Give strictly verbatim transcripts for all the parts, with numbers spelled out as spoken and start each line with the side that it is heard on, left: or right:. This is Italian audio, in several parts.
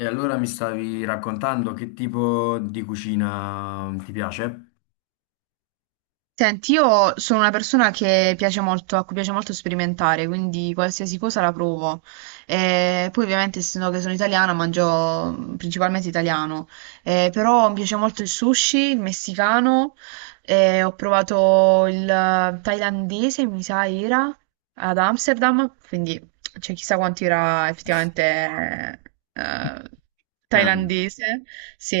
left: E allora mi stavi raccontando che tipo di cucina ti piace?
right: Senti, io sono una persona che piace molto, a cui piace molto sperimentare, quindi qualsiasi cosa la provo. E poi ovviamente, essendo che sono italiana, mangio mm, principalmente italiano. Eh, però mi piace molto il sushi, il messicano, eh, ho provato il eh, thailandese, mi sa era, ad Amsterdam, quindi c'è chissà quanto era effettivamente eh,
left: Eh.
right: thailandese, sì.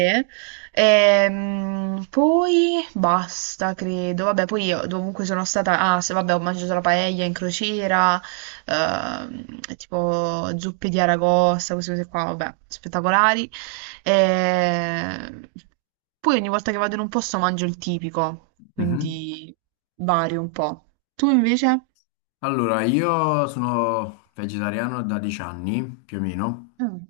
right: Ehm, poi basta, credo. Vabbè, poi io dovunque sono stata. Ah, se vabbè, ho mangiato la paella in crociera, ehm, tipo zuppe di aragosta, queste cose qua, vabbè, spettacolari. Ehm, poi ogni volta che vado in un posto mangio il tipico,
left: Mhm.
right: quindi vario un po'. Tu invece?
left: Allora, io sono vegetariano da dieci anni più o meno,
right: Mm.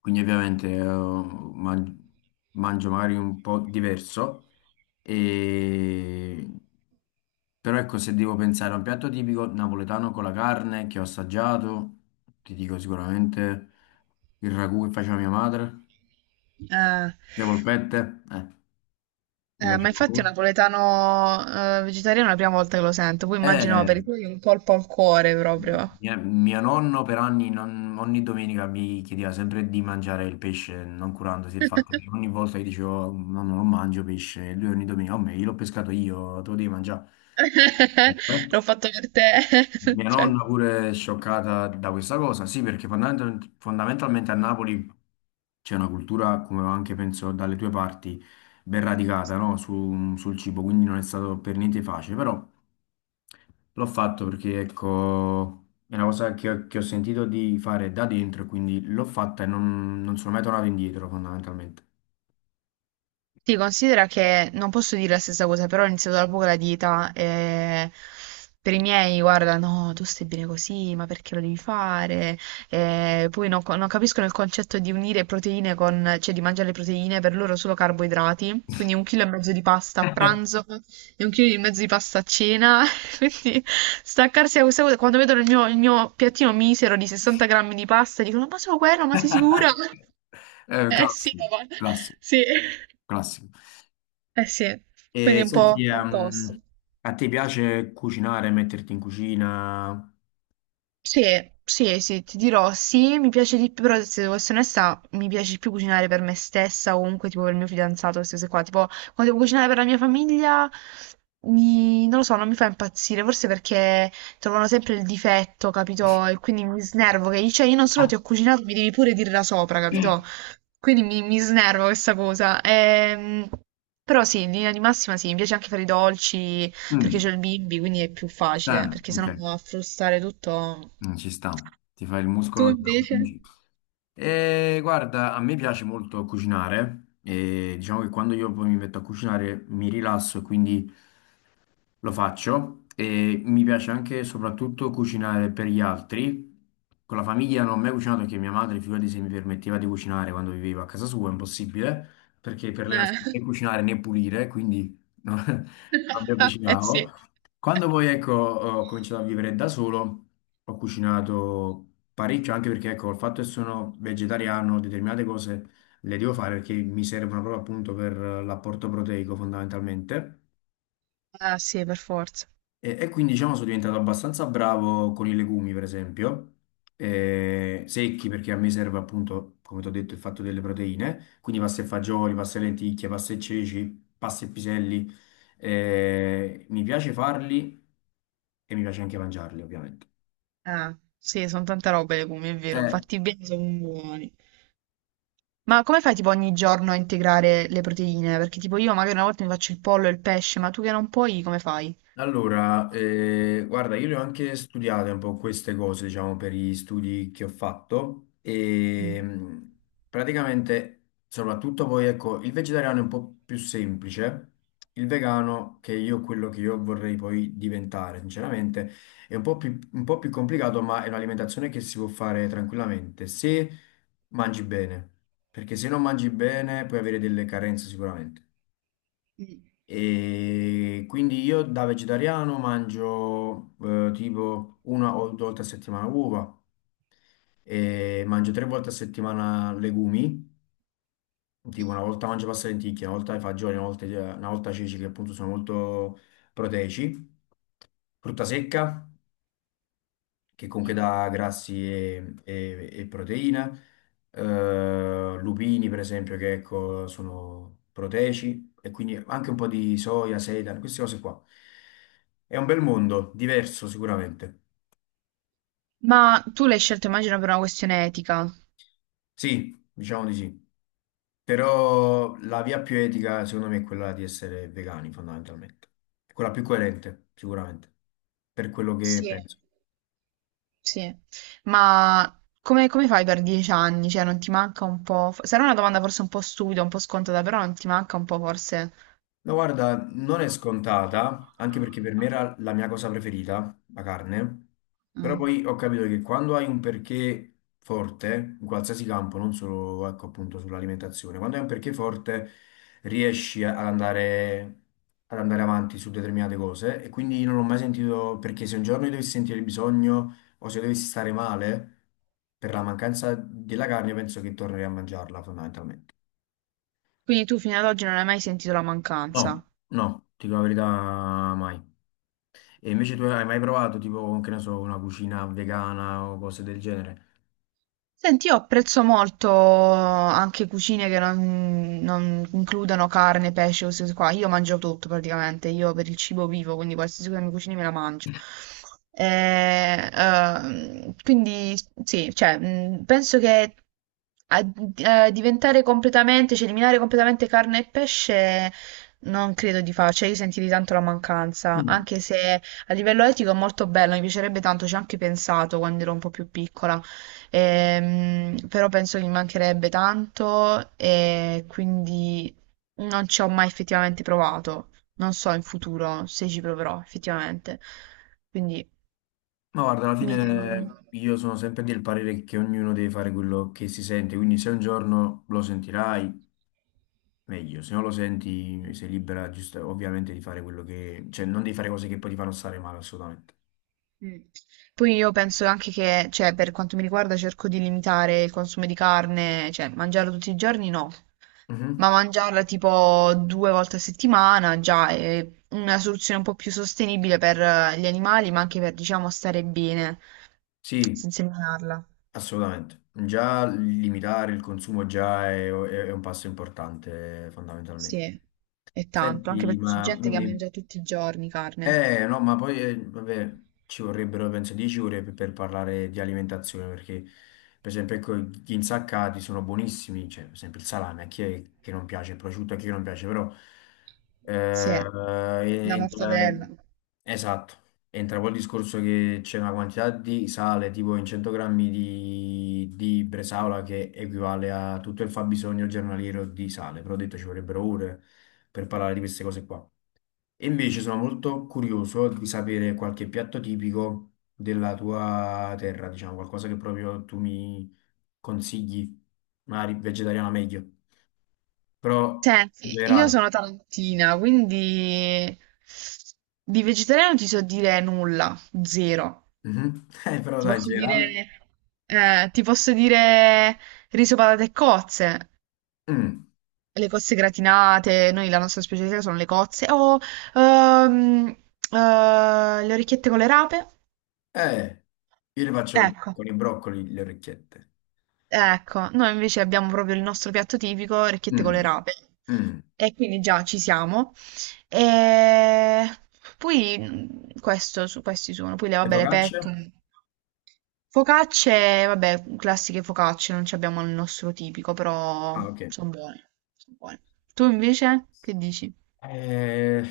left: quindi ovviamente eh, man- mangio magari un po' diverso, e... però ecco, se devo pensare a un piatto tipico napoletano con la carne che ho assaggiato, ti dico sicuramente il ragù che faceva mia madre,
right: Eh,
left: le polpette, eh, mi
right: eh,
left: piace.
right: ma infatti è un napoletano eh, vegetariano è la prima volta che lo sento, poi immagino
left: Eh,
right: per i tuoi un colpo al cuore proprio.
left: mia- mio nonno per anni, non- ogni domenica mi chiedeva sempre di mangiare il pesce, non curandosi del fatto che ogni volta gli dicevo nonno non mangio pesce, e lui ogni domenica, oh, me, io l'ho pescato io, te lo devi mangiare. Eh?
right: L'ho fatto per te.
left: Mia
right: Cioè.
left: nonna pure è scioccata da questa cosa, sì, perché fondamental- fondamentalmente a Napoli c'è una cultura, come anche penso dalle tue parti, ben radicata, no? Su- sul cibo, quindi non è stato per niente facile, però l'ho fatto perché, ecco, è una cosa che, ho che ho sentito di fare da dentro, quindi l'ho fatta e non, non sono mai tornato indietro, fondamentalmente.
right: Sì, considera che non posso dire la stessa cosa, però ho iniziato da poco la dieta e per i miei, guarda, no, tu stai bene così, ma perché lo devi fare? E poi non, co- non capiscono il concetto di unire proteine con, cioè di mangiare le proteine, per loro solo carboidrati, quindi un chilo e mezzo di pasta a pranzo e un chilo e mezzo di pasta a cena, quindi staccarsi da questa cosa, quando vedono il mio, il mio piattino misero di sessanta grammi di pasta, dicono, ma solo quello, ma sei sicura?
left: Eh,
right: Eh sì,
left: classico,
right: papà,
left: classico,
right: sì.
left: classico.
right: Eh sì, quindi
left: E
right: è un
left: senti,
right: po'
left: ehm,
right: opposto.
left: a te piace cucinare, metterti in cucina?
right: Sì, sì, sì, ti dirò, sì, mi piace di più, però se devo essere onesta, mi piace di più cucinare per me stessa o comunque tipo per il mio fidanzato, queste cose qua. Tipo, quando devo cucinare per la mia famiglia, mi- non lo so, non mi fa impazzire, forse perché trovano sempre il difetto, capito? E quindi mi snervo, che cioè io non solo ti
left: Ah.
right: ho cucinato, mi devi pure dirla sopra, capito? Quindi mi, mi snervo questa cosa. Ehm, però sì, in linea di massima sì, mi piace anche fare i dolci. Perché
left: Mm,
right: c'è il bimbi, quindi è più facile,
left: ah,
right: perché
left: ok.
right: sennò va a frustare tutto.
left: Mm, ci sta, ti fai il
right: Tu
left: muscolo.
right: invece?
left: E guarda, a me piace molto cucinare e diciamo che quando io poi mi metto a cucinare mi rilasso e quindi lo faccio, e mi piace anche soprattutto cucinare per gli altri. Con la famiglia non ho mai cucinato perché mia madre, figurati se mi permetteva di cucinare quando vivevo a casa sua, è impossibile, perché per lei non
right: Eh,
left: sapevo né cucinare né pulire, quindi no, non mi
right: eh
left: avvicinavo.
right: sì.
left: Quando poi ecco, ho cominciato a vivere da solo, ho cucinato parecchio, anche perché ecco, il fatto che sono vegetariano, determinate cose le devo fare perché mi servono proprio appunto per l'apporto proteico fondamentalmente.
right: Ah sì, per forza.
left: E, e quindi diciamo sono diventato abbastanza bravo con i legumi, per esempio, eh, secchi perché a me serve appunto, come ti ho detto, il fatto delle proteine, quindi pasta e fagioli, pasta e lenticchie, pasta e ceci, pasta e piselli, eh, mi piace farli e mi piace anche mangiarli, ovviamente.
right: Ah, sì, sono tante robe le legumi, è vero.
left: Eh.
right: Fatti bene, sono buoni. Ma come fai tipo ogni giorno a integrare le proteine? Perché tipo io magari una volta mi faccio il pollo e il pesce, ma tu che non puoi, come fai?
left: Allora, eh, guarda, io le ho anche studiate un po' queste cose, diciamo, per gli studi che ho fatto e
right: Mm.
left: mh, praticamente, soprattutto poi, ecco, il vegetariano è un po' più semplice, il vegano, che io quello che io vorrei poi diventare, sinceramente, è un po' più, un po' più complicato, ma è un'alimentazione che si può fare tranquillamente se mangi bene, perché se non mangi bene puoi avere delle carenze sicuramente.
right: Mm.
left: E quindi io da vegetariano mangio eh, tipo una o due volte a settimana uova, e mangio tre volte a settimana legumi, tipo una volta mangio pasta e lenticchie, una volta fagioli, una volta, una volta ceci che appunto sono molto proteici, frutta secca, che comunque dà grassi e, e- e proteine, eh, lupini per esempio che ecco, sono proteici e quindi anche un po' di soia, seitan, queste cose qua. È un bel mondo, diverso sicuramente.
right: Ma tu l'hai scelto, immagino, per una questione etica.
left: Sì, diciamo di sì, però la via più etica secondo me è quella di essere vegani fondamentalmente, quella più coerente sicuramente, per quello che
right: Sì.
left: penso.
right: Sì, ma come, come fai per dieci anni? Cioè, non ti manca un po'? f- Sarà una domanda forse un po' stupida, un po' scontata, però non ti manca un po' forse...
left: No, guarda, non è scontata, anche perché per me era la mia cosa preferita, la carne, però
right: Mm.
left: poi ho capito che quando hai un perché forte, in qualsiasi campo, non solo, ecco, appunto sull'alimentazione, quando hai un perché forte riesci a- ad andare, ad andare avanti su determinate cose e quindi non ho mai sentito, perché se un giorno io dovessi sentire il bisogno o se dovessi stare male, per la mancanza della carne penso che tornerei a mangiarla fondamentalmente.
right: Quindi tu fino ad oggi non hai mai sentito la mancanza?
left: No, no, ti dico la verità, mai. E invece tu hai mai provato tipo, che ne so, una cucina vegana o cose del genere?
right: Senti, io apprezzo molto anche cucine che non, non includono carne, pesce, queste cose qua. Io mangio tutto praticamente, io per il cibo vivo, quindi qualsiasi cosa mi cucini me la mangio. Eh, ehm, quindi sì, cioè, mh, penso che a- eh, diventare completamente, cioè eliminare completamente carne e pesce non credo di farci, cioè io sentirei tanto la mancanza,
left: Mm.
right: anche se a livello etico è molto bello, mi piacerebbe tanto, ci ho anche pensato quando ero un po' più piccola. Ehm, però penso che mi mancherebbe tanto e quindi non ci ho mai effettivamente provato. Non so in futuro se ci proverò effettivamente. Quindi
left: Ma guarda, alla
right: mi tengo.
left: fine io sono sempre del parere che ognuno deve fare quello che si sente, quindi se un giorno lo sentirai, meglio, se non lo senti sei libera giusta- ovviamente di fare quello che... cioè non devi fare cose che poi ti fanno stare male, assolutamente.
right: Mm. Poi io penso anche che, cioè, per quanto mi riguarda, cerco di limitare il consumo di carne, cioè, mangiarla tutti i giorni no, ma
left: Mhm.
right: mangiarla tipo due volte a settimana già è una soluzione un po' più sostenibile per eh, gli animali, ma anche per, diciamo, stare bene
left: Sì,
right: senza eliminarla.
left: assolutamente. Già limitare il consumo già è, è- è un passo importante, fondamentalmente.
right: Sì, è tanto, anche
left: Senti,
right: perché c'è
left: ma
right: gente
left: dimmi,
right: che
left: dimmi.
right: mangia tutti i giorni carne.
left: Eh, no, ma poi, eh, vabbè, ci vorrebbero, penso, dieci ore per, per parlare di alimentazione, perché, per esempio, ecco, gli insaccati sono buonissimi, cioè, per esempio, il salame, a chi è che non piace, il prosciutto, a chi non piace, però,
right: Sì,
left: eh,
right: la
left: entra-
right: mortadella.
left: esatto, entra poi il discorso che c'è una quantità di sale, tipo in cento grammi di, di bresaola, che equivale a tutto il fabbisogno giornaliero di sale, però ho detto ci vorrebbero ore per parlare di queste cose qua. E invece sono molto curioso di sapere qualche piatto tipico della tua terra, diciamo, qualcosa che proprio tu mi consigli, magari vegetariano meglio, però in
right: Senti, io
left: generale.
right: sono tarantina, quindi di vegetariano ti so dire nulla, zero.
left: Mhm. Eh, però
right: Ti
left: dai, in
right: posso
left: generale.
right: dire, eh, ti posso dire riso, patate e cozze,
left: Mm.
right: le cozze gratinate, noi la nostra specialità sono le cozze, o ehm, eh, le orecchiette con le rape,
left: Eh, io le faccio
right: ecco.
left: con i broccoli le orecchiette.
right: Ecco, noi invece abbiamo proprio il nostro piatto tipico, orecchiette con
left: Mm.
right: le rape.
left: Mm.
right: E quindi già ci siamo. E poi mh, questo, su, questi sono, poi le,
left: Le
right: vabbè, le
left: focacce?
right: pet. Focacce, vabbè, classiche focacce, non ci abbiamo il nostro tipico, però
left: Ah, ok.
right: sono buone, sono buone. Tu invece che dici?
left: Eh,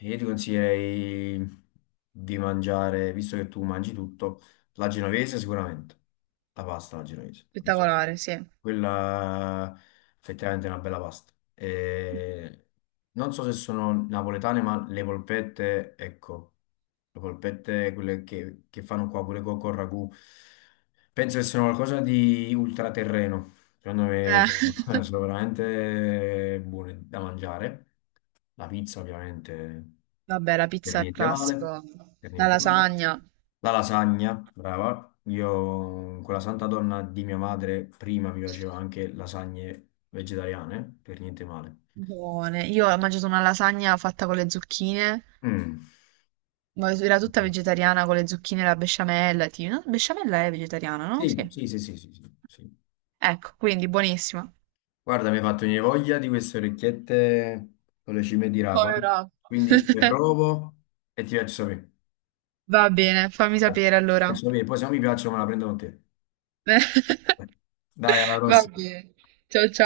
left: io ti consiglierei di mangiare, visto che tu mangi tutto, la genovese sicuramente, la pasta alla genovese, non so se...
right: Spettacolare, sì. Eh,
left: Quella effettivamente è una bella pasta. E non so se sono napoletane, ma le polpette, ecco, le polpette, quelle che, che fanno qua pure co- con ragù, penso che siano qualcosa di ultraterreno. Secondo me sono, sono veramente buone da mangiare. La pizza, ovviamente,
right: Vabbè, la
left: per
right: pizza è
left: niente male,
right: classico,
left: per
right: la
left: niente male.
right: lasagna,
left: La lasagna, brava. Io con la santa donna di mia madre prima mi facevo anche lasagne vegetariane, per niente male.
right: buone. Io ho mangiato una lasagna fatta con le zucchine.
left: Mm.
right: Ma era tutta vegetariana con le zucchine e la besciamella. Tipo. No, besciamella è vegetariana, no?
left: Sì,
right: Sì.
left: sì, sì, sì, sì, sì, sì.
right: Ecco, quindi buonissima.
left: Guarda, mi hai fatto venire voglia di queste orecchiette con le cime di rapa,
right: Povera.
left: quindi le provo e ti faccio sapere.
right: Va bene, fammi
left: Ti
right: sapere allora.
left: Faccio sapere, poi se non mi piacciono me la prendo con te. Dai, alla
right: Va
left: prossima.
right: bene. Ciao ciao.